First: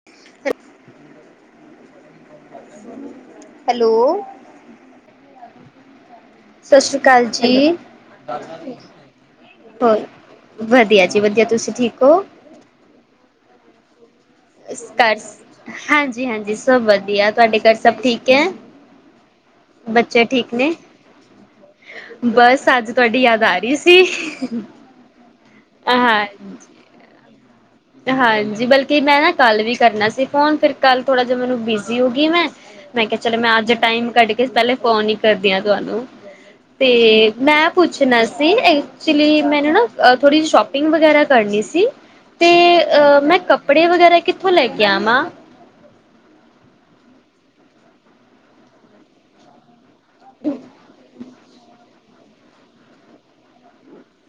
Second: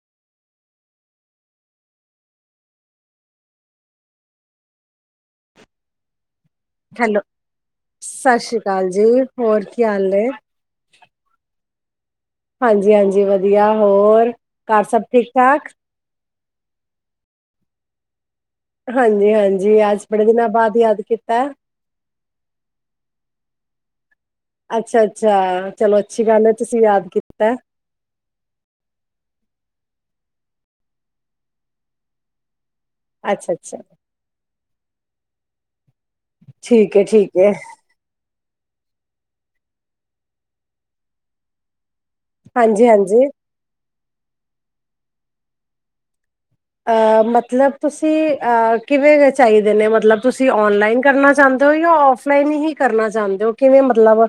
ਹ [inaudible] ਹੈਲੋ! ਸਤਿ ਸ਼੍ਰੀ ਹੈਲੋ ਅਕਾਲ ਜੀ। ਸਤਿ ਸ੍ਰੀ ਅਕਾਲ ਜੀ ਕੀ ਹੋਰ? ਹਾਲ ਨੇ ਵਧੀਆ ਜੀ, ਵਧੀਆ, ਤੁਸੀਂ ਠੀਕ ਹੋ? ਹਾਂਜੀ-ਹਾਂਜੀ, ਵਧੀਆ। ਹੋਰ? ਘਰ ਸਭ ਘ, ਠੀਕ ਠਾਕ ਹਾਂਜੀ-ਹਾਂਜੀ ਸਭ ਵਧੀਆ, ਤੁਹਾਡੇ ਘਰ ਸਭ ਠੀਕ ਐ? ਹਾਂਜੀ-ਹਾਂਜੀ, ਅੱਜ ਬੜੇ ਦਿਨਾਂ ਬਾਅਦ ਯਾਦ ਕੀਤਾ? ਬਸ, ਅੱਜ ਤੁਹਾਡੀ ਯਾਦ ਆ ਰਹੀ ਸੀ। ਅੱਛਾ-ਅੱਛਾ, ਚਲੋ ਅੱਛੀ ਗੱਲ ਐ, ਹਾਂਜੀ ਤੁਸੀਂ ਯਾਦ ਕੀਤਾ। ਹਾਂਜੀ, ਬਲਕਿ ਮੈਂ ਨਾ ਕੱਲ ਵੀ ਕਰਨਾ ਸੀ ਫੋਨ, ਫਿਰ ਕੱਲ ਥੋੜ੍ਹਾ ਜਿਹਾ ਮੈਨੂੰ ਬਿਜੀ ਹੋਗੀ 'ਮੈਂ'। ਮੈਂ ਕਿਹਾ ਚਲੋ, ਅੱਛਾ ਮੈਂ ਅੱਜ ਅੱਛਾ ਟਾਈਮ ਕੱਢਕੇ ਪਹਿਲੇ ਫੋਨ ਈ ਕਰਦੀ ਹਾਂ, ਤੁਹਾਨੂੰ। ਤੇ, ਠੀਕ ਹੈ ਠੀਕ ਹੈ ਮੈਂ ਪੁੱਛ ਚਨਾਸੀ, ਐਕਚੁਲੀ ਮੈਨੂੰ ਨਾ ਥੋੜ੍ਹੀ ਜਿਹੀ ਸ਼ੌਪਿੰਗ ਵਗੈਰਾ ਕਰਨੀ ਸੀ ਹਾਂਜੀ ਅ, ਹਾਂਜੀ ਮੈਂ ਕੱਪੜੇ ਵਗੈਰਾ ਕਿੱਥੋਂ ਲੈਕੇ ਆਵਾਂ? ਅ ਮਤਲਬ ਤੁਸੀਂ, ਅ ਕਿਵੇਂ ਚਾਹੀਦੇ ਨੇ, ਮਤਲਬ ਤੁਸੀਂ ਔਨਲਾਈਨ ਕਰਨਾ ਚਾਹੁ ਔਫਲਾਈਨ ਹੀ ਕਰਨਾ ਚਾਹੁੰਦੇ ਹੋ, ਕਿਵੇਂ ਮਤਲਬ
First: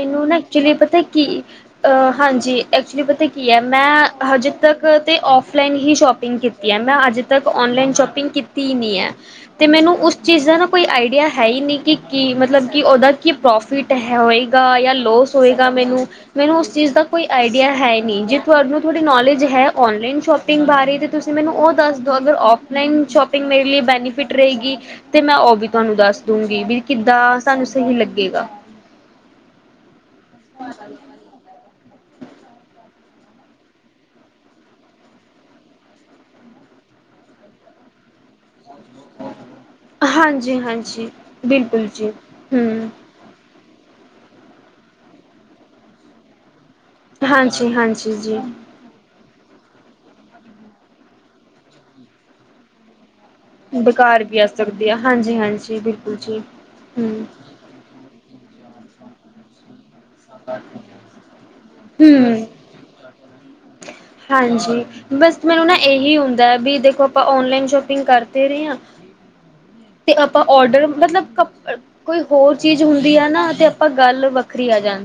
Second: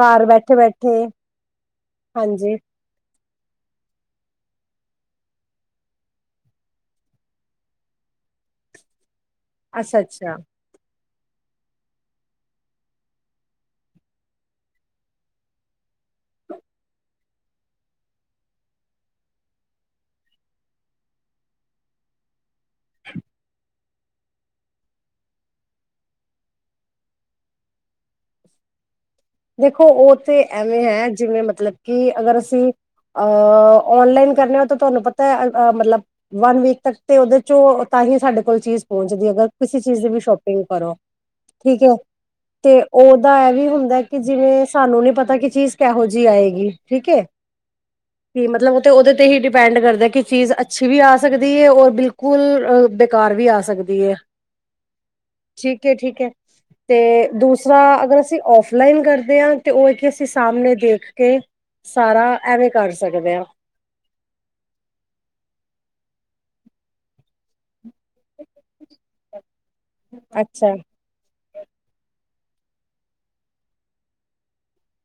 ਘਰ ਨਾ ਬੈਠੇ ਐਕਚੁਲੀ ਪਤਾ ਬੈਠੇ ਕੀ, ਅ ਹਾਂਜੀ। ਐਕਚੁਲੀ ਪਤਾ ਕੀ ਹੈ, ਮੈਂ ਹਜੇ ਤੱਕ ਤੇ ਔਫਲਾਈਨ ਹੀ ਸ਼ੋਪਿੰਗ ਕੀਤੀ ਹੈ, ਮੈਂ ਅੱਜ ਤੱਕ ਔਨਲਾਈਨ ਸ਼ੋਪਿੰਗ ਕੀਤੀ ਨੀ, ਐ। ਤੇ ਮੈਨੂੰ, ਅੱਛਾ ਉਸ ਅੱਛਾ ਚੀਜ਼ ਦਾ ਨਾ ਕੋਈ ਆਈਡੀਆ ਹੈਈ ਨੀ ਕਿ ਕੀ ਮਤਲਬ ਕਿ ਉਹਦਾ ਕੀ, ਪ੍ਰੌਫਿਟ ਹੋਇਗਾ, ਯਾ ਲੋਸ ਹੋਇਗਾ ਮੈਨੂੰ ਮੈਨੂੰ ਉਸ ਚੀਜ਼ ਦਾ ਕੋਈ ਆਈਡੀਆ ਹੈ ਇ ਨੀ, ਜੇ ਤੁਹਾਨੂੰ ਥੋਡੀ ਨੌਲੇਜ ਹੈ, ਅੋਨਲਾਈਨ ਸ਼ੋੌ ਪਿੰਗ ਬਾਰੇ, ਤਾਂ ਤੁਸੀਂ ਮੈਨੂੰ ਉ ਦੱਸਦੋ, ਅਗਰ ਔਫਲਾਈਨ ਸ਼ੋਪਿੰਗ ਮੇਰੇ ਲਈ ਬੈਨੀਫਿਟ ਰਹੇਗੀ। ਤੇ, ਮੈਂ ਓਵੀ ਤੁਹਾੰਨੂਂ ਦੱਸ ਦੂੰਗੀ ਵੀ, ਕਿੱਦਾਂ ਸਾਨੂੰ ਸਹੀ ਲੱਗੇਗਾ। ਦੇਖੋ, ਉ ਤੇ ਐਵੇਂ ਹੈ, ਜਿਵੇਂ ਮਤਲਬ ਕਿ, ਅਗਰ ਅਸੀਂ ਅ ਔਨਲਾਈਨ ਕਰਨੈ ਤਾਂ ਤੁਹਾਨੂੰ ਪਤਾ ਏ, ਮਤਲਬ ਵਨ-ਵੀਕ ਤੱਕ ਤੇ ਉਹਦੇ'ਚੋਂ ਤਾਂਹੀ ਸਾਡੇ ਕੋਲ ਚੀਜ਼ ਪਹੁੰਚੱਦੀ ਅਗਰ ਕਿਸੇ ਚੀਜ਼ ਦੀ ਵੀ ਸ਼ੋਪਿੰਗ ਕਰੋ, ਹਾਂਜੀ-ਹਾਂਜੀ, ਠੀਕ ਬਿਲਕੁਲ ਏ ਜੀ, ਤੇ ਹੂੰ। ਓ ਤਾ ਐਵੀ ਹੁੰਦਾ ਕਿ ਜਿਵੇਂ, ਸਾਨੂੰ ਨੀ ਪਤਾ ਕਿ ਚੀਜ਼ ਕਿਹੋ ਜੀ ਆਏਗੀ ਠੀਕ ਏ, ਹਾਂਜੀ-ਹਾਂਜੀ ਜੀ, ਕੀ ਮਤਲਬ ਤੇ ਓਹਦੇ ਤੇ ਹੀ ਡਿਪੈਂਡ ਕਰਦਾ ਕਿ, ਚੀਜ਼ ਅੱਛੀ ਵੀ ਆ ਸਕਦੀ ਏ, ਔਰ ਬਿਲਕੁਲ ਬੇਕਾਰ ਵੀ ਆ ਸਕਦੀ ਹੈ ਬਕਾਰ ਵੀ ਆ ਸਕਦੀ ਆ, ਹਾਂਜੀ-ਹਾਂਜੀ ਠੀਕ ਹੈ ਬਿਲਕੁਲ ਠੀਕ ਹੈ ਜੀ। ਤੇ, ਦੂਸਰਾ ਅਗਰ ਅਸੀਂ ਔਫ ਲਾਈਨ ਕਰਦੇ ਆਂ, ਤੇ ਉਹ ਇੱਥੇ ਅਸੀ ਸਾਹਮਣੇ ਦੇਖਕੇ ਸਾਰਾ ਹੂੰ-ਹੂੰ, ਐਵੇਂ ਕਰ ਸਕਦੇ ਆਂ। ਹਾਂਜੀ। ਬਸ ਮੈਨੂੰ ਨਾ ਇਹੀ ਹੁੰਦਾ ਵੀ ਦੇਖੋ, ਆਪਾਂ ਓਨਲਾਈਨ ਸ਼ੋਪਿੰਗ ਕਰ ਦੇ ਰਹੇ ਹਾਂ ਤੇ ਆਪਾਂ ਅੱਛਾ, ਔਡਰ, ਮਤਲਬ, ਕ ਕੋਈ ਹੋਰ ਚੀਜ਼ ਹੁੰਦੀ ਆ ਨਾ, ਤੇ ਆਪਾਂ ਗੱਲ ਵੱਖਰੀ ਆ ਜਾਣ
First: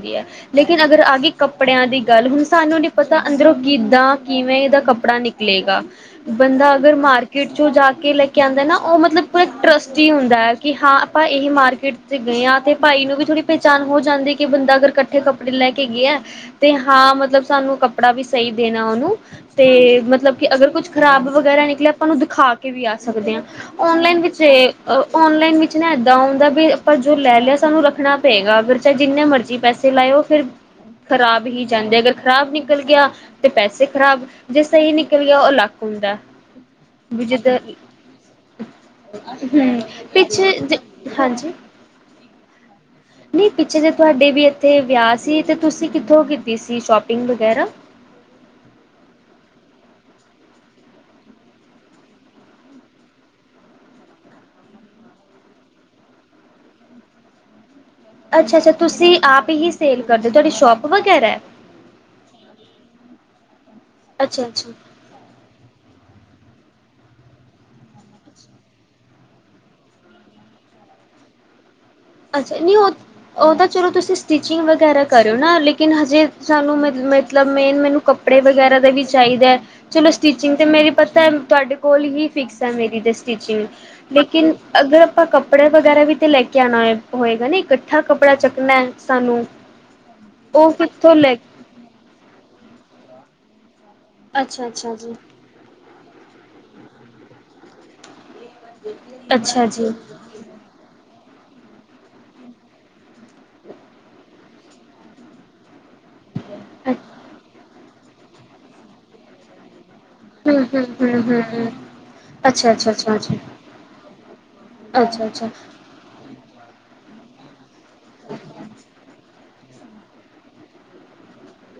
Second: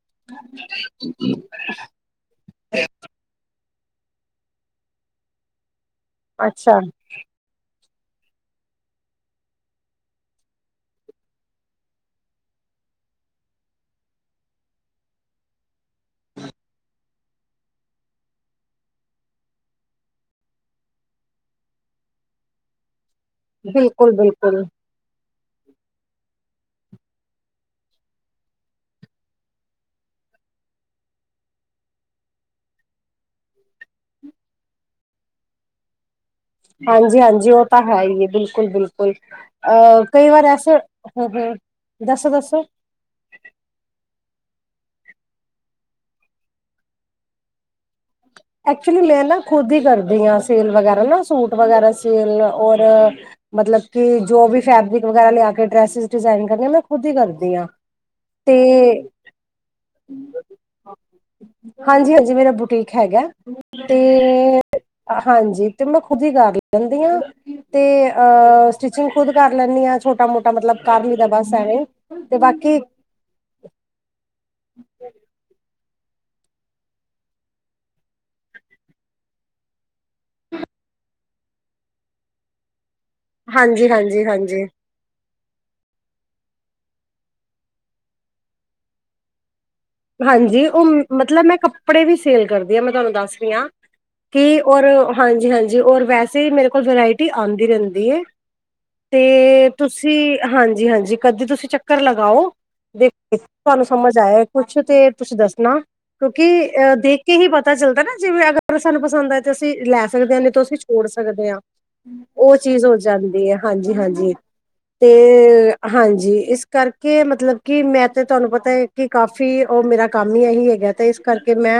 ਲੇਕਿਨ, ਅਗਰ ਆਗੀ ਕੱਪੜਿਆਂ ਦੀ ਗੱਲ, ਹੁਣ ਸਾਨੂੰ ਨੀ ਪਤਾ ਅੰਦਰੋਂ ਕਿੱਦਾਂ, ਕਿਵੇਂ ਦਾ ਕੱਪੜਾ ਨਿਕਲੇਗਾ। ਬੰਦਾ ਅੱਛਾ ਅਗਰ ਮਾਰਕੀਟ'ਚੋਂ ਜਾਕੇ ਲੈਕੇ ਆਂਦਾ ਨਾ, ਓ ਮਤਲਬ ਪਰ, ਟ੍ਰਸਟੀ ਹੁੰਦਾ, ਕਿ ਹਾਂ, ਆਪਾਂ ਏਹੀ ਮਾਰਕੀਟ'ਚ ਗਏ ਆਂ, ਤੇ ਭਾਈ ਨੂੰ ਵੀ ਥੋੜ੍ਹੀ ਪੇਚਾਣ ਹੋ ਜਾਂਦੀ, ਕਿ ਬੰਦਾ ਅਗਰ ਕੱਠੇ ਕੱਪੜੇ ਲੈਕੇ ਗਿਆ ਤੇ, ਹਾਂ ਮਤਲਬ ਸਾਨੂੰ ਕੱਪੜਾ ਵੀ ਸਈ ਦੇਣਾ ਓਹਨੂੰ ਤੇ, ਮਤਲਬ ਕਿ ਅਗਰ ਕੁੱਝ ਖ਼ਰਾਬ ਵਗੈਰਾ ਨਿਕਲਿਆ, ਆਪਾਂ ਉਹਨੂੰ ਦਿਖਾਕੇ ਵੀ ਆ ਸਕਦੇ ਆਂ। ਬਿਲਕੁਲ-ਬਿਲਕੁਲ। ਤੇ ਔਨਲਾਈਨ ਵਿੱਚ ਨਾ ਏਦਾਂ ਹੁੰਦਾ ਵੀ ਆਪਾਂ ਜੋ ਲੈ ਲਿਆ ਸਾਨੂੰ ਰੱਖਣਾ ਪਇਗਾ, ਫਿਰ ਚਾਹੇ ਜਿੰਨੇ ਮਰਜ਼ੀ ਪੈਸੇ ਤੇ ਲਾਇਓ ਫਿਰ ਖ਼ਰਾਬ ਹੀ ਜਾਂਦੇ, ਅਗਰ ਖ਼ਰਾਬ ਨਿਕਲ ਗਿਆ ਤੇ, ਪੈਸੇ ਖ਼ਰਾਬ। ਜੇ ਸਹੀ ਨਿਕਲ ਗਿਆ ਓ ਲੱਕ ਹੁੰਦਾ। ਹਾਂਜੀ ਵੀ ਹਾਂਜੀ ਜਿੱਦਾਂ ਉ ਤਾਂ ਹੈ ਈ ਬਿਲਕੁਲ ਬਿਲਕੁਲ। ਲ, ਹਮ ਅ ਕਈ ਵਾਰ ਪਿੱਛੇ ਐਸਾ, ਹ ਹਮ ਦੱਸੋ- ਦੱਸੋ ਨੀ ਪਿੱਛੇ ਜੇ ਤੁਹਾਡੇ ਵੀ ਇੱਥੇ ਵੇਆ ਸੀ ਤੇ ਤੁਸੀਂ ਕਿੱਥੋਂ ਕੀਤੀ ਸੀ ਸ਼ੋਪਿੰਗ ਵਗੈਰਾ ਐਕਚੁਲੀ ਮੈਂ ਨਾ ਖੁਦ ਈ ਕਰਦੀ ਆ ਸੇਲ ਵਗੈਰਾ ਨਾ ਸੂਟ ਵਗੈਰਾ ਸੇਲ ਔਰ ਮਤਲਬ ਕਿ ਜੋ ਵੀ ਫੈਬਰਿਕ ਵਗੈਰਾ ਲਿਆ ਕੇ ਡਰੈਸ ਡਿਜ਼ਾਈਨ ਕਰਨੀ ਆ ਮੈਂ ਖੁਦ ਈ ਕਰਦੀ ਆ। ਅੱਛਾ ਅੱਛਾ ਤੁਸੀਂ ਆਪ ਹੀ ਸੇਲ ਕਰਦੇ ਅੋ ਤੁਹਾਡੀ ਸ਼ੋਪ ਵਗੈਰਾ ਹਾਂਜੀ ਹਾਂਜੀ ਮੇਰਾ ਬੁਟੀਕ ਹੈਗਾ ਤੇ ਅੱਛਾ ਅੱਛਾ ਹਾਂਜੀ ਤੇ ਮੈਂ ਖੁਦ ਈ ਕਰ ਲੈਂਦੀ ਆ। ਤੇ ਅ ਸਟਿਚਿੰਗ ਖੁਦ ਕਰ ਲੈਂਨੀ ਆ ਛੋਟਾ ਮੋਟਾ ਮਤਲਬ ਕਰ ਲਈਦਾ ਬਸ ਐਵੇਂ। ਤੇ ਅੱਛਾ ਨੀ ਬਾਕੀ ਉਹ ਉ ਤਾਂ ਚਲੋ ਤੁਸੀਂ ਸਟਿਚਿੰਗ ਵਗੈਰਾ ਕਰੋ ਨਾ ਲੇਕਿਨ ਹਜੇ ਸਾਨੂੰ ਮ ਮਤਲਬ ਮੇਨ ਮੈਨੂੰ ਕੱਪੜੇ ਵਗੈਰਾ ਦਾ ਵੀ ਚਾਈਦਾ। ਚਲੋ ਸਟਿਚਿੰਗ ਤੇ ਮੇਰੀ ਪਤਾ ਤੁਹਾਡੇ ਕੋਲ ਹੀ ਫਿਕਸ ਅ ਮੇਰੀ ਤੇ। ਸਟੀਚਿੰਗ ਹਾਂਜੀ ਹਾਂਜੀ ਲੇਕਿਨ ਹਾਂਜੀ ਅਗਰ ਆਪਾਂ ਕੱਪੜੇ ਵਗੈਰਾ ਵੀ ਤੇ ਲੈ ਕੇ ਆਣਾ ਹੋਏ। ਹੋਏਗਾ ਨੀ ਇਕੱਠਾ ਕੱਪੜਾ ਚੱਕਣਾ ਸਾਨੂੰ। ਹਾਂਜੀ ਉਹ ਉ ਕਿੱਥੋਂ ਲੈ ਮਤਲਬ ਮੈਂ ਕੱਪੜੇ ਵੀ ਸੇਲ ਕਰਦੀ ਆ ਮੈਂ ਤਾਨੂੰ ਦੱਸ ਰੀ ਆ। ਕੀ ਅੱਛਾ ਅੋਰ ਅੱਛਾ ਜੀ। ਹਾਂਜੀ ਹਾਂਜੀ ਅੋਰ ਵੈਸੇ ਮੇਰੇ ਕੋਲ ਵਰਾਇਟੀ ਆਦੀਂ ਰਹੰਦੀ ਏ। ਅੱਛਾ ਤੇ ਜੀ, ਤੁਸੀਂ ਹਾਂਜੀ ਹਾਂਜੀ ਕਦੀ ਤੁਸੀਂ ਚੱਕਰ ਲਗਾਓ ਦੇ ਤੁਹਾਨੂੰ ਸਮਝ ਆਇਆ। ਕੁੱਛ ਤੇ ਤੁਛ ਦੱਸਣਾ ਕਿਉਂਕਿ ਅ ਹੂੰ, ਦੇਖ ਕੇ ਹੀ ਪਤਾ ਚੱਲਦਾ ਨਾ ਜਿਵੇਂ ਅਗਰ ਸਾਨੂੰ ਪਸੰਦ ਆ। ਅਸੀਂ ਲੈ ਸਕਦੇ ਹਾਂ ਨਹੀਂ ਤਾਂ ਅਸੀਂ ਹੂੰ, ਛੋੜ ਹੂੰ, ਸਕਦੇ ਹਾਂ। ਹੂੰ। ਉਹ ਅੱਛਾ, ਚੀਜ਼ ਅੱਛਾ, ਹੋ ਅੱਛਾ, ਅੱਛਾ, ਜਾਂਦੀ ਹੈ ਹਾਂਜੀ ਹਾਂਜੀ ਤੇ ਅੱਛਾ, ਅੱਛਾ। ਹਾਂਜੀ ਇਸ ਕਰਕੇ ਮਤਲਬ ਕਿ ਮੈਂ ਤੇ ਤੁਹਾਨੂੰ ਪਤਾ ਹੈ ਕਿ ਫ ਉਹ ਮੇਰਾ ਕੰਮ ਹੀ ਇਹੀ ਹੈਗਾ ਤੇ ਇਸ ਕਰਕੇ ਮੈਂ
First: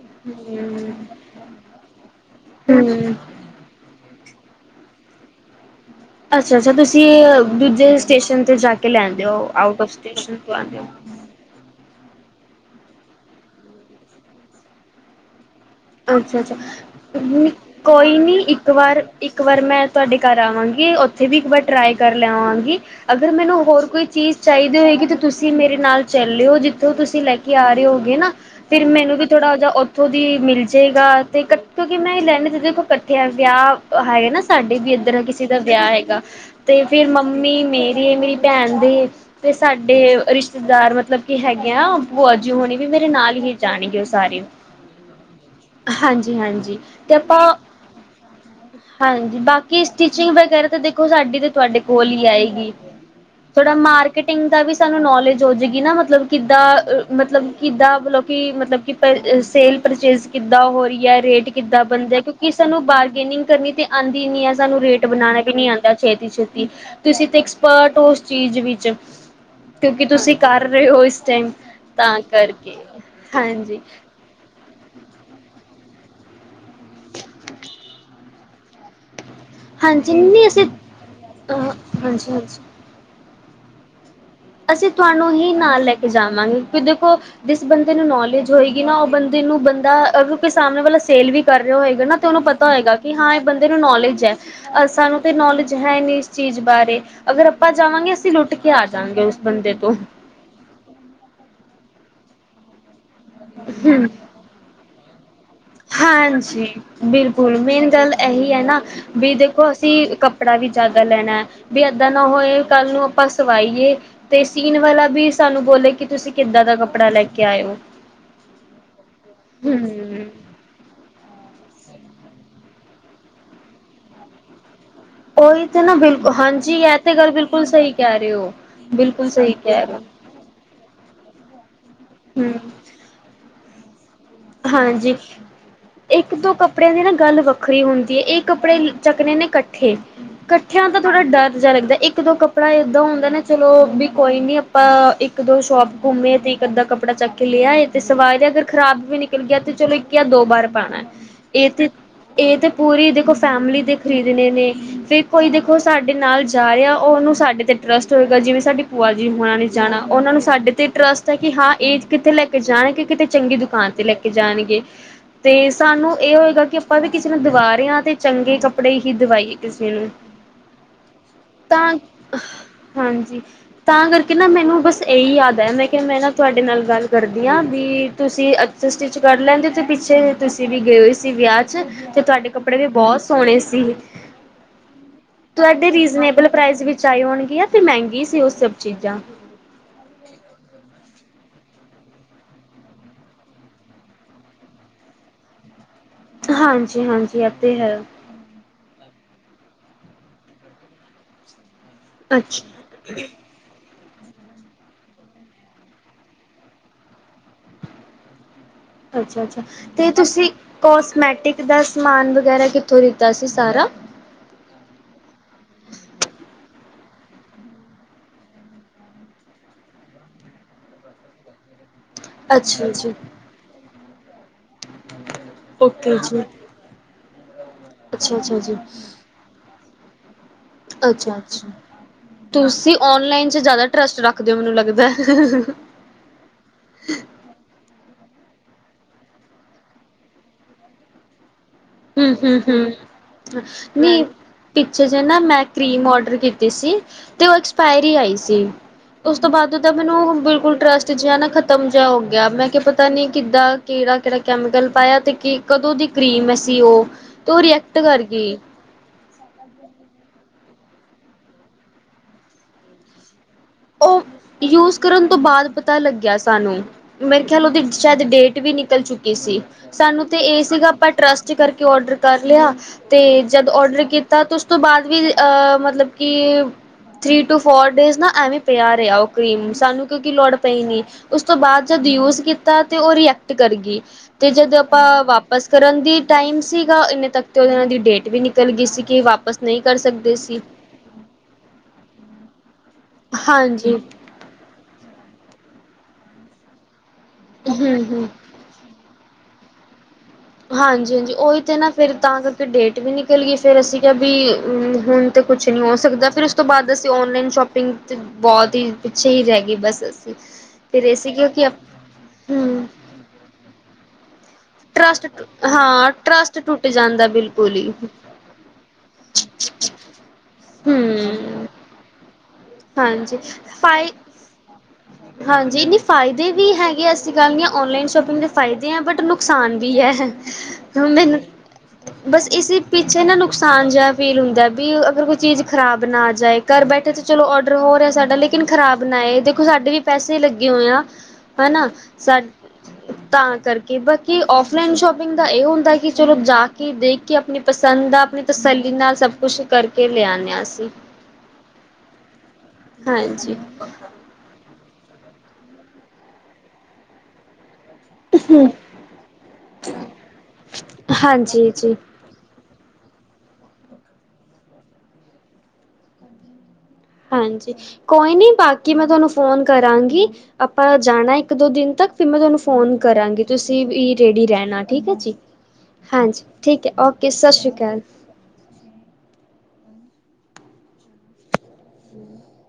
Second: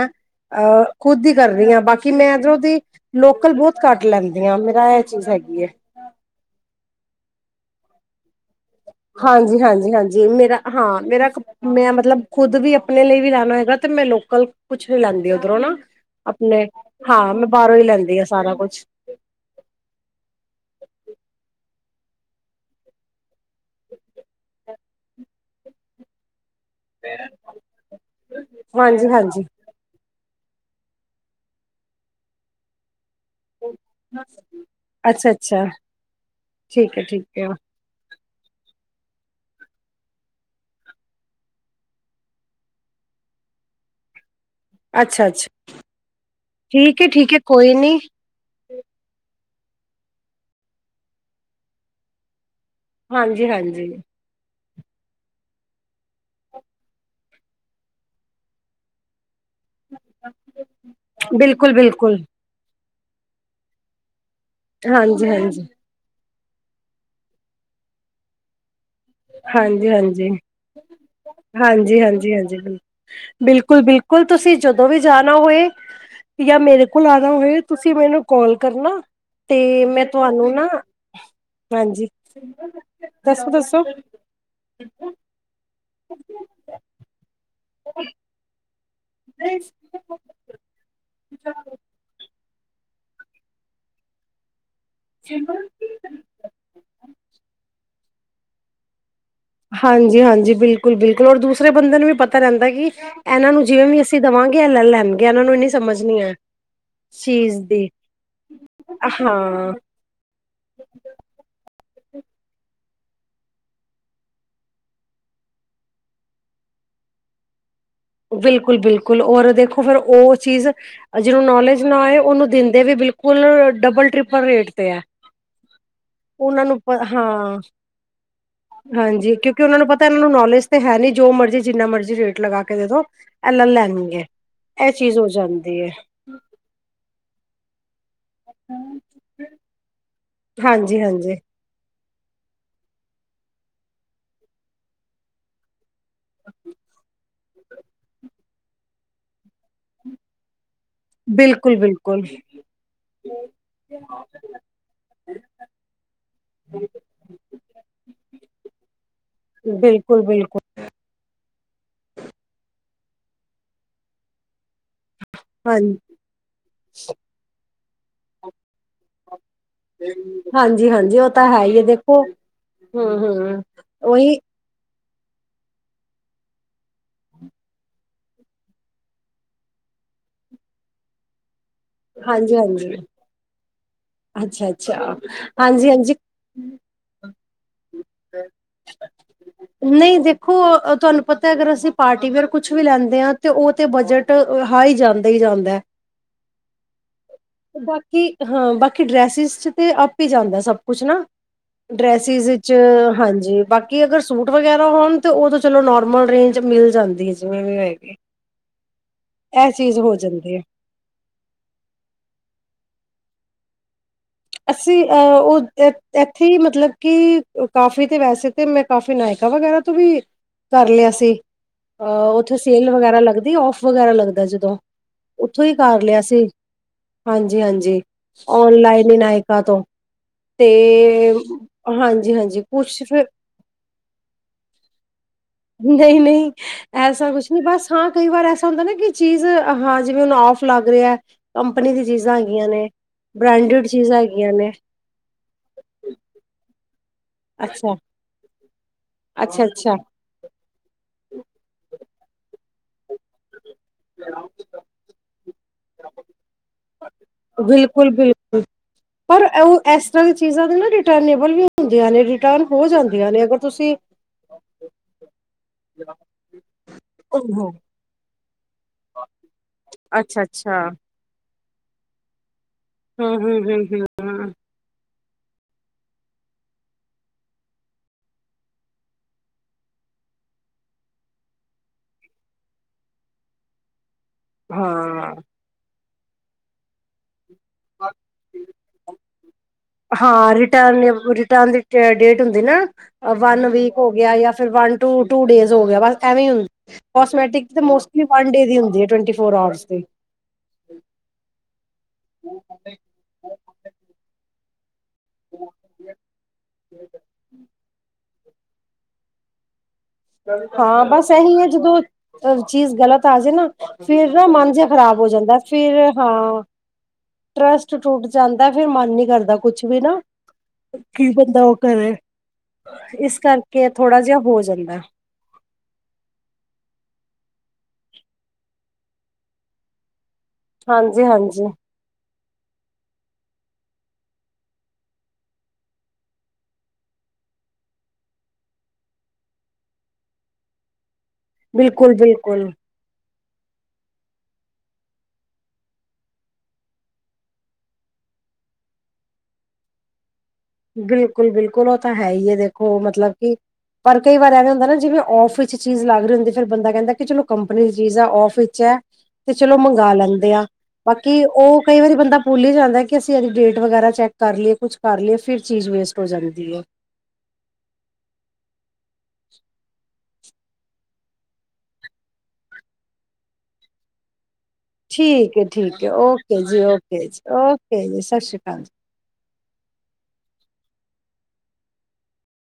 ਅਹ ਹੂੰ, ਖੁਦ ਹੀ ਕਰ ਰਹੀ ਹਾਂ ਬਾਕੀ ਮੈਂ ਇਧਰੋਂ ਦੀ ਹੂੰ। ਲੋਕ ਕਲ ਬਹੁਤ ਘੱਟ ਲੈਂਦੀ ਆ ਮੇਰਾ ਇਹ ਚੀਜ਼ ਹੈਗੀ। ਅੱਛਾ ਅੱਛਾ ਤੁਸੀਂ ਦੂਜੇ ਸਟੇਸ਼ਨ ਤੇ ਜਾ ਕੇ ਲੈਦੇ ਹੋ ਹਾਂਜੀ ਆਊਟਫ ਹਾਂਜੀ ਹਾਂਜੀ ਸਟੇਸ਼ਨ ਤੋਂ ਮੇਰਾ ਆਉਂਦੇ ਹੋ। ਹਾਂ ਮੇਰਾ ਕ- ਮੈਂ ਮਤਲਬ ਖੁਦ ਵੀ ਆਪਣੇ ਲਈ ਵੀ ਲੈਣਾ ਹੈਗਾ ਤੇ ਮੈਂ ਲੋਕਲ ਕੁਛ ਨੀ ਲੈਂਦੀ ਉੱਧਰੋਂ ਨਾ ਅੱਛਾ ਆਪਣੇ ਅੱਛਾ ਹਾਂ ਮੈਂ ਬਾਹਰੋਂ ਹੀ ਕੋਈ ਲੈਂਦੀ ਆ ਨਹੀਂ ਸਾਰਾ ਇੱਕ ਕੁਛ ਵਾਰ ਇੱਕ ਵਾਰ ਮੈਂ ਤੁਹਾਡੇ ਘਰ ਆਵਾਂਗੀ ਉੱਥੇ ਵੀ ਇੱਕ ਵਾਰ ਟਰਾਈ ਕਰ ਲੈਵਾਂਗੀ ਅਗਰ ਮੈਨੂੰ ਹੋਰ ਕੋਈ ਚੀਜ਼ ਚਾਹੀਦੀ ਹੋਏਗੀ ਤਾਂ ਤੁਸੀਂ ਮੇਰੇ ਨਾਲ ਚੱਲਿਓ ਜਿਥੋਂ ਤੁਸੀਂ ਲੈ ਕੇ ਆ ਰਹੇ ਹੋਗੇ ਨਾ ਫਿਰ ਹਾਂਜੀ ਮੈਨੂੰ ਵੀ ਹਾਂਜੀ ਥੋੜਾ ਜਹਾ ਉੱਥੋਂ ਦੀ ਮਿਲ ਜੇਗਾ ਤੇ ਕਿਉਂਕਿ ਮੈਂ ਇਹ ਲਹਣੇ ਜੋ ਇਕੱਠੇ ਆ ਵਿਆਹ ਹੈ ਨਾ ਸਾਡੇ ਵੀ ਇੱਧਰ ਅੱਛਾ ਕਿਸੇ ਦਾ ਅੱਛਾ ਵਿਆਹ ਹੈਗਾ ਤੇ ਠੀਕ ਹੈ ਫਿਰ ਠੀਕ ਹੈ ਮੰਮੀ ਮੇਰੀ ਮੇਰੀ ਭੈਣ ਦੀ ਤੇ ਸਾਡੇ ਰਿਸ਼ਤੇਦਾਰ ਮਤਲਬ ਕਿ ਹੈਗੇ ਆ ਬੂਆ ਜੀ ਹੋਣੀ ਵੀ ਮੇਰੇ ਨਾਲ ਈ ਜਾਣਗੇ ਉ ਸਾਰੇ ਅੱਛਾ ਅੱਛਾ ਹਾਂਜੀ, ਹਾਂਜੀ ਠੀਕ ਹੈ ਤੇ ਠੀਕ ਹੈ ਆਪਾਂ ਕੋਈ ਨੀ ਹਾਂਜੀ ਬਾਕੀ ਸਟਿਚਿੰਗ ਵਗੈਰਾ ਤਾਂ ਦੇਖੋ ਸਾਡੀ ਤਾਂ ਤੁਹਾਡੇ ਕੋਲ ਈ ਆਏਗੀ ਹਾਂਜੀ ਥੋੜਾ ਹਾਂਜੀ ਮਾਰ ਫਿਟਿੰਗ ਦਾ ਵੀ ਸਾਨੂੰ ਨੌਲੇਜ ਹੋ ਜਾਵੇਗੀ ਨਾ ਮਤਲਬ ਕਿੱਦਾਂ ਮਤਲਬ ਕਿੱਦਾਂ ਮਤਲਬ ਕਿ ਮਤਲਬ ਕਿ ਪਰ ਸੇਲ ਪਰਚੇਜ ਕਿੱਦਾਂ ਹੋ ਰਹੀ ਹੈ ਰੇਟ ਬਿਲਕੁਲ ਕਿੱਦਾਂ ਬਿਲਕੁਲ ਬਣਦਾ ਕਿਉਂਕਿ ਸਾਨੂੰ ਬਾਰਗੇਨਿੰਗ ਕਰਨੀ ਤੇ ਆਉਂਦੀ ਨੀ ਹੈ ਸਾਨੂੰ ਰੇਟ ਹਾਂਜੀ ਬਣਾਉਣਾ ਵੀ ਹਾਂਜੀ ਨੀ ਆਉਂਦਾ ਛੇਤੀ ਛੇਤੀ ਤੁਸੀਂ ਤੇ ਐਕਸਪਰਟ ਹੋ ਉਸ ਚੀਜ਼ ਵਿੱਚ ਹਾਂਜੀ ਕਿਉਂਕਿ ਹਾਂਜੀ ਤੁਸੀਂ ਕਰ ਰਹੇ ਹੋ ਇਸ ਟਾਈਮ ਹਾਂਜੀ ਤਾਂ ਕਰਕੇ, ਹਾਂਜੀ ਹੁਣ ਤੁਸੀਂ ਜਦੋਂ ਵੀ ਜਾਣਾ ਹੋਏ ਜਾਂ ਮੇਰੇ ਕੋਲ ਆਣਾ ਹੋਏ ਤੁਸੀਂ ਮੈਨੂੰ ਕਾਲ ਕਰਨਾ ਤੇ ਮੈਂ ਨਹੀਂ ਤੁਹਾਨੂੰ ਨਾ ਅਸੀਂ ਹਾਂਜੀ ਹਾਂਜੀ-ਹਾਂਜੀ ਦੱਸੋ ਦੱਸੋ ਅਸੀਂ ਤੁਹਾਨੂੰ ਹੀ ਨਾਲ ਲੈ ਕੇ ਜਾਵਾਂਗੇ ਕਿ ਦੇਖੋ ਜਿਸ ਬੰਦੇ ਨੂੰ ਨੌਲੇਜ ਹੋਏ ਕਿ ਨਾ ਉਹ ਬੰਦੇ ਨੂੰ ਬੰਦਾ ਅ ਸਾਹਮਣੇ ਵਾਲਾ ਸੇਲ ਵੀ ਕਰ ਰਹੇ ਹੋਏਗਾ ਨਾ ਤੇ ਉਹਨੂੰ ਪਤਾ ਹੋਏਗਾ ਕਿ ਹਾਂ ਇਹ ਬੰਦੇ ਨੂੰ ਨੌਲੇਜ ਹੈ ਅਹ ਸਾਨੂੰ ਤੇ ਨੌਲੇਜ ਹੈ ਨੀ ਇਸ ਚੀਜ਼ ਬਾਰੇ ਅਗਰ ਆਪਾਂ ਜਾਵਾਂਗੇ ਅਸੀਂ ਲੁੱਟ ਕੇ ਆ ਜਾ ਗਏ ਹਾਂਜੀ, ਹਾਂਜੀ, ਬਿਲਕੁਲ, ਬਿਲਕੁਲ ਔਰ ਦੂਸਰੇ ਬੰਦੇ ਨੂੰ ਵੀ ਪਤਾ ਰਹਿੰਦਾ ਕਿ ਇਹਨਾਂ ਨੂੰ ਜਿਵੇਂ ਵੀ ਅਸੀਂ ਦੇਵਾਂਗੇ। ਇਹ ਲੈ ਲੈਣਗੇ ਇਹਨਾਂ ਨੂੰ ਇਨੀ ਸਮਝ ਨਹੀਂ। ਹਾਂਜੀ ਬਿਲਕੁਲ ਦੀ ਮੇਨ ਗੱਲ ਇਹੀ ਹੈ ਨਾ ਵੀ ਹਾਂ ਦੇਖੋ ਅਸੀਂ ਕਪ। ਕੱਪੜਾ ਵੀ ਜ਼ਿਆਦਾ ਲੈਣਾ ਵੀ ਏਦਾਂ ਨਾ ਹੋਏ ਕੱਲ੍ਹ ਨੂੰ ਆਪਾਂ ਸਵਾਈਏ। ਤੇ ਸੀਨ ਵਾਲਾ ਵੀ ਸਾਨੂੰ ਬੋਲੇ ਕਿ ਤੁਸੀਂ ਕਿੱਦਾਂ ਦਾ ਕੱਪੜਾ ਲੈ ਕੇ ਆਏਓ। ਬਿਲਕੁਲ, ਬਿਲਕੁਲ ਔਰ ਦੇਖੋ ਫਿਰ ਹਮ ਉਹ ਚੀਜ਼। ਜਿਹਨੂੰ ਨੌਲੇਜ ਨਾ ਹੋਏ ਉਹਨੂੰ ਦਿੰਦੇ ਵੀ ਬਿਲਕੁਲ ਡਬਲ ਟ੍ਰਿਪਲ ਰੇਟ 'ਤੇ ਹੈ। ਉਹੀ ਤੇ ਨਾ ਬਿਲਕੁਲ ਉਹਨਾਂ ਹਾਂਜੀ ਨੂੰ ਇਹ ਪ ਤੇ ਗੱਲ ਹਾਂ ਬਿਲਕੁਲ ਸਹੀ ਕਹਿ ਰਹੇ ਹੋ। ਬਿਲਕੁਲ ਹਾਂਜੀ ਸਹੀ ਕਿਉਕਿ ਉਹਨਾਂ ਕਹਿ ਨੂੰ ਰਹੇ ਹੋ ਪਤਾ ਇਹਨਾਂ ਨੂੰ ਨੌਲੇ। ਜ ਤੇ ਹੈ ਨੀ ਜੋ ਮਰਜ਼ੀ ਜਿੰਨਾ ਮਰਜ਼ੀ ਰੇਟ ਹੂੰ ਲਗਾ ਕੇ ਕੇ ਦੇ ਦਿਉ। ਐ ਲੈ ਲੈਣੀ ਏ। ਹਾਂਜੀ, ਇੱਕ ਦੋ ਕੱਪੜਿਆਂ ਦੀ ਨਾ ਗੱਲ ਵ। ਵੱਖਰੀ ਹੁੰਦੀ ਹੈ ਇਹ ਕੱਪੜੇ ਚੱਕਣੇ ਨੇ ਇਕੱਠੇ ਕੱਠਿਆਂ ਦਾ ਥੋੜਾ ਹਾਂਜੀ-ਹਾਂਜੀ ਡਰ। ਹਾ ਲੱਗਦਾ ਇੱਕ ਦੋ ਕੱਪੜਾ ਏਦਾਂ ਹੁੰਦਾ ਨਾ ਚਲੋ ਵੀ ਕੋਈ ਨੀ ਆਪਾਂ ਇੱਕ ਦੋ ਸ਼ੋਪ। ਘੁੰਮੇ ਤੇ ਇਕ ਅੱਧਾ ਕੱਪੜਾ ਚੱਕ ਕੇ ਲਿਆਏ ਤੇ ਸਵਾਏ ਦੇ ਅਗਰ ਖਰਾਬ ਵੀ ਨਿਕਲ। ਨਿਕਲ ਗਿਆ ਤੇ ਚਲੋ ਇੱਕ ਆ ਦੋ ਵਾਰ ਪਾਉਣਾ। ਬਿਲਕੁਲ ਬਿਲਕੁਲ। ਇਹ ਤੇ ਪੂਰੀ ਦੇਖੋ ਫੈਮਿਲੀ ਦੇ ਖ਼ਰੀਦਣੇ ਨੇ ਫਿਰ ਕੋਈ ਦੇਖੋ ਸਾਡੇ ਨਾਲ ਜਾ ਰਿਹਾ ਉਹਨੂੰ ਸਾਡੇ। ਸਾਡੇ ਤੇ ਟਰੱਸਟ ਹੋਏਗਾ ਜਿਵੇਂ ਸਾਡੀ ਭੂਆ ਜੀ ਹੋਣਾ ਨੇ ਜਾਣਾ ਉਹਨਾ ਨੂੰ ਬਿਲਕੁਲ-ਬਿਲਕੁਲ ਸਾਡੇ ਤੇ ਟਰੱਸਟ। ਕਿ ਹਾਂ ਇਹ ਕਿੱਥੇ ਲੈ ਕੇ ਜਾਣਗੇ ਕਿਤੇ ਚੰਗੀ ਦੁਕਾਨ ਤੇ ਲੈ ਕੇ ਜਾਣਗੇ। ਤੇ ਹਾਂ ਸਾਨੂੰ ਇਹ ਹੋਏਗਾ ਕਿ ਆਪਾਂ ਵੀ ਕਿਸੇ ਨੂੰ ਦਵਾ ਰਹੇ ਹਾਂ ਤੇ ਚੰਗੇ ਕੱਪੜੇ ਹੀ ਦਵਾਈਏ। ਕਿਸ ਵੇਲ਼ੇ ਹਾਂਜੀ-ਹਾਂਜੀ ਉਹ ਹੈ ਹੀ ਹੈ ਤਾਂ ਦੇਖੋ ਹਾਂਜੀ ਹੂੰ-ਹੂੰ ਤਾਂ ਕਰਕੇ ਉਹੀ ਨਾ ਮੈਨੂੰ ਬਸ। ਇਹੀ ਯਾਦ ਆ ਮੈਂ ਕਿਹਾ ਮੈਂ ਨਾ ਤੁਹਾਡੇ ਨਾਲ ਗੱਲ ਕਰਦੀ ਹਾਂ ਵੀ ਤੁਸੀਂ ਅ ਸਟਿੱਚ ਕਰ ਲੈਂਦੇ ਅਤੇ ਪਿੱਛੇ ਤੁਸੀਂ ਵੀ ਗਏ ਹੋਏ ਸੀ ਵਿਆਹ। ਤੇ ਤੁਹਾਡੇ ਕੱਪੜੇ ਵੀ ਬਹੁਤ ਸੋਹਣੇ ਸੀ। ਅੱਛਾ ਅੱਛਾ ਹਾਂਜੀ ਹਾਂਜੀ। ਚਾਹੇ ਹੋਣਗੀਆਂ ਤੇ ਮਹਿੰਗੀ ਸੀ ਉਹ ਸਭ ਚੀਜ਼ਾਂ। ਨਹੀਂ ਦੇਖੋ ਤੁਹਾਨੂੰ ਪਤਾ ਅਗਰ ਅਸੀਂ ਪਾਰਟੀ ਵੇਅਰ ਕੁਛ ਵੀ ਲੈਂਦੇ ਹਾਂ ਤੇ ਉਹ ਤੇ ਬਜਟ ਹਾਈ ਜਾਂਦਾ ਹੀ ਜਾਂਦਾ। ਹਾਂਜੀ ਹਾਂਜੀ ਇਹ ਤੇ ਹੈ ਹੀ। ਬਾਕੀ ਹਾਂ ਬਾਕੀ ਡਰੈਸਿਸ 'ਚ ਤਾਂ ਆਪ ਹੀ ਜਾਂਦਾ ਸਭ ਕੁਛ ਨਾ ਡਰੈਸਿਸ। ਚ ਅੱਛਾ ਹਾਂਜੀ। ਬਾਕੀ ਅਗਰ ਸੂਟ ਵਗੈਰਾ ਹੋਣ ਤਾਂ ਉਹ ਤਾਂ ਚਲੋ ਨੋਰਮਲ ਰੇਂਜ ਮਿਲ ਜਾਂਦੀ ਹੈ ਜਿਵੇਂ ਵੀ ਹੋਏਗੀ। ਅੱਛਾ ਅੱਛਾ ਇਹ ਚੀਜ਼ ਅਤੇ ਹੋ ਤੁਸੀਂ ਜਾਂਦੀ ਹੈ ਕੋਸਮੈਟਿਕ ਦਾ ਸਮਾਨ ਵਗੈਰਾ ਕਿੱਥੋਂ ਲਿਤਾ ਸੀ ਸਾਰਾ। ਅਸੀਂ ਅਹ ਉਹ ਇੱਥੇ ਹੀ ਮਤਲਬ ਕਿ ਕਾਫੀ ਤੇ ਵੈਸੇ ਤੇ ਮੈਂ। ਕਾਫੀ ਨਾਇਕਾ ਵਗੈਰਾ ਤੋਂ ਵੀ ਕਰ ਲਿਆ ਸੀ। ਅ ਉੱਥੇ ਅੱਛਾ ਸੇਲ ਜੀ, ਵਗੈਰਾ ਲੱਗਦੀ ਔਫ ਵਗੈਰਾ ਲੱਗਦਾ ਜਦੋਂ। ਉੱਥੋਂ ਹੀ ਕਰ ਓਕੇ ਲਿਆ ਜੀ, ਸੀ ਹਾਂਜੀ, ਹਾਂਜੀ ਅੱਛਾ-ਅੱਛਾ ਜੀ, ਔਨਲਾਈਨ। ਵਿਨਇਕਾਂ ਤੋਂ ਤੇ ਅੱਛਾ ਅੱਛਾ ਹਾਂਜੀ ਹਾਂਜੀ ਤੁਸੀਂ ਕੁਛ ਫਿਰ ਓਨਲਾਈਨ ਚ ਜ਼ਿਆਦਾ ਇੰਟਰਸਟ ਰੱਖਦੇ ਹੋ ਮੈਨੂੰ ਲੱਗਦਾ। ਨਹੀਂ ਨਹੀਂ। ਐਸਾ ਕੁਛ ਨਹੀਂ ਬਸ ਹਾਂ ਕਈ ਵਾਰ ਐਸਾ ਹੁੰਦਾ ਨਾ ਕਿ ਚੀਜ਼ ਹਾਂ ਜਿਵੇਂ ਹੁਣ ਆਫ ਲੱਗ ਰਿਹਾ। ਕੰਪਨੀ ਦੀ ਚੀਜ਼ਾਂ ਹੈਗੀਆਂ ਨੇ ਹੂੰ-ਹੂੰ-ਹੂੰ, ਬ੍ਰੈਂਡਡ ਚੀਜ਼ਾਂ ਹੈਗੀਆਂ ਨੇ। ਅੱਛਾ ਜੇ ਨਾ ਮੈਂ ਕਰੀਮ ਔਡਰ ਕੀਤੀ ਸੀ। ਤੇ ਉਹ ਅੱਛਾ ਐਕਸਪਾਇਰੀ ਆਈ ਸੀ ਉਸ ਤੋਂ ਅੱਛਾ ਬਾਅਦ ਓਦਾ ਅੱਛਾ ਮੈਨੂੰ ਬਿਲਕੁਲ ਟਸਟ। ਜਿਹਾ ਨਾ ਖਤਮ ਜਿਹਾ ਹੋ ਗਿਆ ਮੈਂ ਕਿਹਾ ਪਤਾ ਨੀ ਕਿੱਦਾਂ। ਕਿਹੜਾ ਕਿਹੜਾ ਕੈਮੀਕਲ ਪਾਇਆ ਤੇ ਕੀ ਕਦੋਂ ਦੀ ਕਰੀਮ ਸੀ ਉਹ। ਤੇ ਉਹ ਰਿਐਕਟ ਬਿਲਕੁਲ ਕਰ ਗਈ। ਬਿਲਕੁਲ। ਪਰ ਉਹ ਇਸ ਤਰ੍ਹਾਂ ਦੀ ਚੀਜ਼ਾਂ ਦੇ ਨਾ ਰਿਟਰਨੇਬਲ ਵੀ ਹੁੰਦੀਆਂ ਨੇ ਰਿਟਰਨ ਰੋਜ਼ ਜਾਂਦੀਆਂ ਨੇ ਅਗਰ। ਤੁਸੀਂ ਉਹ ਯੂਜ ਕਰਨ ਤੋਂ ਬਾਅਦ ਪਤਾ ਲੱਗਿਆ ਸਾਨੂੰ। ਮੇਰੇ ਖਿਆਲ ਓਹੋ ਉਹਦੀ ਸ਼ਾਇਦ ਡੇਟ ਵੀ ਨਿਕਲ ਚੁੱਕੀ ਸੀ ਸਾਨੂੰ ਤੇ ਅੱਛਾ ਇਹ ਅੱਛਾ ਸੀਗਾ ਪਰ ਟਰੱਸਟ ਕਰਕੇ ਔਡਰ ਕਰ ਲਿਆ ਤੇ ਹੂੰ ਹੂੰ ਜਦ ਹੂੰ ਔਡਰ ਹੂੰ ਕੀਤਾ ਹੂੰ ਤੁ ਉਸ ਤੋਂ ਬਾਅਦ ਵੀ ਮਤਲਬ ਕਿ ਥ੍ਰਰੀ ਟੂ ਫੋਰ ਡੇਜ਼ ਨਾ ਐਵੇਂ ਪਿਆ ਰਿਹਾ ਉਹ ਕਰੀਮ ਸਾਨੂੰ ਕਿਉਂਕਿ ਲੋੜ ਪਈ ਨੀ ਉਸ ਤੋਂ ਬਾਅਦ ਜਦ ਯੂਜ ਕੀਤਾ ਤੇ ਉਹ ਰੀਐਕਟ ਕਰ ਗਈ ਅਤੇ ਜਦੋਂ ਆਪਾਂ ਹਾਂ ਵਾਪਸ ਕਰਨ ਦੀ ਟਾਈਮ ਸੀਗਾ ਇੰਨੇ ਤੱਕ ਤੇ ਇਹਨਾਂ ਦੀ ਡੇਟ ਵੀ ਨਿਕਲ ਗਈ ਸੀ ਕਿ ਵਾਪਿਸ ਨਹੀਂ ਕਰ ਸਕ ਹਾਂ ਰਿਟਰਨ ਰਿਟਰਨ ਦੀ ਡੇਟ ਹੁੰਦੀ ਨਾ ਵਨ ਹਾਂਜੀ ਵੀਕ ਹੋ ਗਿਆ ਯਾ ਫਿਰ ਵ ਟੂ ਡੇਜ਼ ਹੋ ਗਿਆ ਐਵੇਂ ਹੁੰਦਾ ਕੋਸ ਮੈਟਿਕ ਤੇ ਹੂੰ ਮੋਸਟਲੀ ਹੂੰ ਵਨ ਡੇ ਦੀ ਹੁੰਦੀ ਫੋਰ ਆਵਰਸ ਦੀ ਹਾਂਜੀ ਹਾਂਜੀ ਉਹੀ ਤੇ ਨਾ ਫੇਿਰ ਤਾਂ ਕਰਕੇ ਡੇਟ ਵੀ ਨਿਕਲ ਗਈ ਫੇਿਰ ਅਸੀਂ ਜਾਂ ਵੀ ਹੁਣ ਤਾਂ ਕੁਛ ਨਹੀਂ ਹੋ ਸਕਦਾ ਫਿਰ ਉਸ ਤੋਂ ਬਾਅਦ ਅਸੀਂ ਔਨਲਾਈਨ ਸ਼ੋਪਿੰਗ ਚ ' ਬਹੁਤ ਹੀ ਪਿੱਛੇ ਹੀ ਰਹਿ ਗਏ ਬਸ ਹਾਂ ਫਿਰ ਇਹ ਬਸ ਸੀ ਇਹੀ ਹੈ ਕਿਉਂਕਿ ਜਦੋਂ ਹੂੰ ਚੀਜ਼ ਗਲਤ ਆ ਜਾੇ ਨਾ ਫੇਿਰ ਨਾ ਮਨ ਖ਼ਰਾਬ ਟਰੱਸਟ ਹੋ ਜਾਂਦਾ ਫਿਰ ਟਰੱਸਟ ਹਾਂ ਟੁੱਟ ਜਾਂਦਾ ਬਿਲਕੁਲ ਹੀ ਟਰਸਟ ਟੁੱਟ ਜਾਂਦਾ ਫੇਰ ਮਨ ਨਹੀਂ ਕਰਦਾ ਕੁਛ ਵੀ ਨਾ ਕੀ ਬੰਦਾ ਹੂੰ ਉਹ ਕਰੇ। ਇਸ ਹਾਂਜੀ ਕਰਕੇ ਫਾਈ ਥੋੜਾ ਜਿਹਾ ਹੋ ਜਾਂਦਾ। ਹਾਂਜੀ ਨਹੀਂ ਫਾਇਦੇ ਵੀ ਹੈਗੇ ਅਸੀਂ ਗੱਲ ਨਹੀਂ ਔਨਲਾਈਨ ਸ਼ੋਪਿੰਗ ਦੇ ਫਾਇਦੇ ਹੈ ਬਟ ਨੁਕਸਾਨ ਵੀ ਹੈ। ਹ ਹਾਂਜੀ ਮੈਨੂੰ ਹਾਂਜੀ। ਬਸ ਇਸ ਪਿੱਛੇ ਨਾ ਨੁਕਸਾਨ ਜਿਹਾ ਫੀਲ ਹੁੰਦਾ ਵੀ ਅਗਰ ਕੋਈ ਚੀਜ਼ ਖ਼ਰਾਬ ਨਾ ਜਾਏ ਘਰ ਬੈਠੇ ਚਲੋ ਔਡਰ ਹੋ ਰਿਹਾ ਸਾਡਾ ਲੇਕਿਨ ਖ਼ਰਾਬ ਨਾ ਆਏ ਦੇਖੋ ਸਾਡੇ ਵੀ ਪੈਸੇ ਲੱਗੇ ਹੋਏ ਆ। ਹੈ ਨਾ ਬਿਲਕੁਲ ਸਾਡ ਬਿਲਕੁਲ ਤਾਂ ਕਰਕੇ ਬਾਕੀ ਔਫਲਾਈਨ ਸ਼ੋਪਿੰਗ ਦਾ ਇਹ ਹੁੰਦਾ ਕਿ ਚਲੋ ਜਾ ਕੇ ਦੇਖ ਕੇ ਆਪਣੀ ਪਸੰਦ ਦਾ ਆਪਣੀ ਤਸੱਲੀ ਨਾਲ ਸਭ ਕੁਛ ਕਰਕੇ ਲੈ ਆਨੇ ਆਂ ਅਸੀਂ। ਬਿਲਕੁਲ ਬਿਲਕੁਲ ਉਹ ਤਾਂ ਹੈ ਹੀ ਹੈ ਦੇਖੋ ਮਤਲਬ ਕਿ ਹਾਂਜੀ ਪਰ ਕਈ ਬਾਰੇ ਹੁੰ ਨਾ ਜਿਵੇਂ ਔਫ ਵਿੱਚ ਚੀਜ਼ ਲੱਗ ਰ ਹੁੰਦੇ ਫਿਰ ਬਦਾ ਕਹਿੰਦਾ ਕਿ ਚਲੋ ਕੰਪਨੀ ਦੀ ਚੀਜ਼ ਹੈ ਓਫ ਵਿੱਚ ਹੈ ਤੇ ਚਲੋ ਮੰਗਾ ਲੈਂਦੇ ਆ ਬਾਕੀ ਹਾਂਜੀ ਉਹ ਜੀ ਕਈ ਵਾਰੀ ਬੰਦਾ। ਭੁੱਲ ਹੀ ਜਾਂਦਾ ਕਿ ਅਸੀਂ ਇਹਦੀ ਡੇਟ ਵਗੈਰਾ ਚੈੱਕ ਕਰ ਲਈਏ ਕੁਛ ਕਰ ਲਈਏ ਫਿਰ ਚੀਜ਼ ਵੇਸਟ ਹੋ ਜਾਂਦੀ ਹੈ। ਹਾਂਜੀ ਕੋਈ ਨੀ ਬਾਕੀ ਮੈਂ ਤੁਹਾਨੂੰ ਫੋਨ ਕਰਾਂਗੀ। ਆਪਾਂ ਜਾਣਾ ਇੱਕ ਦੋ ਦਿਨ ਤੱਕ ਫਿਰ ਮੈਂ ਤੁਹਾਨੂੰ ਫੋਨ ਕਰਾਂਗੀ ਤੁਸੀਂ ਵੀ ਰੇਡੀ ਰਹਿਣਾ। ਠੀਕ ਹੈ ਠੀਕ ਹੈ ਹਾਂਜੀ ਓਕੇ ਜੀ ਠੀਕ ਹੈ ਓਕੇ ਜੀ ਸਤਿ ਸ਼੍ਰੀ ਅਕਾਲ ਓਕੇ ਜੀ ਸਤਿ ਸ਼੍ਰੀ ਅਕਾਲ ਜੀ। ਹਮ।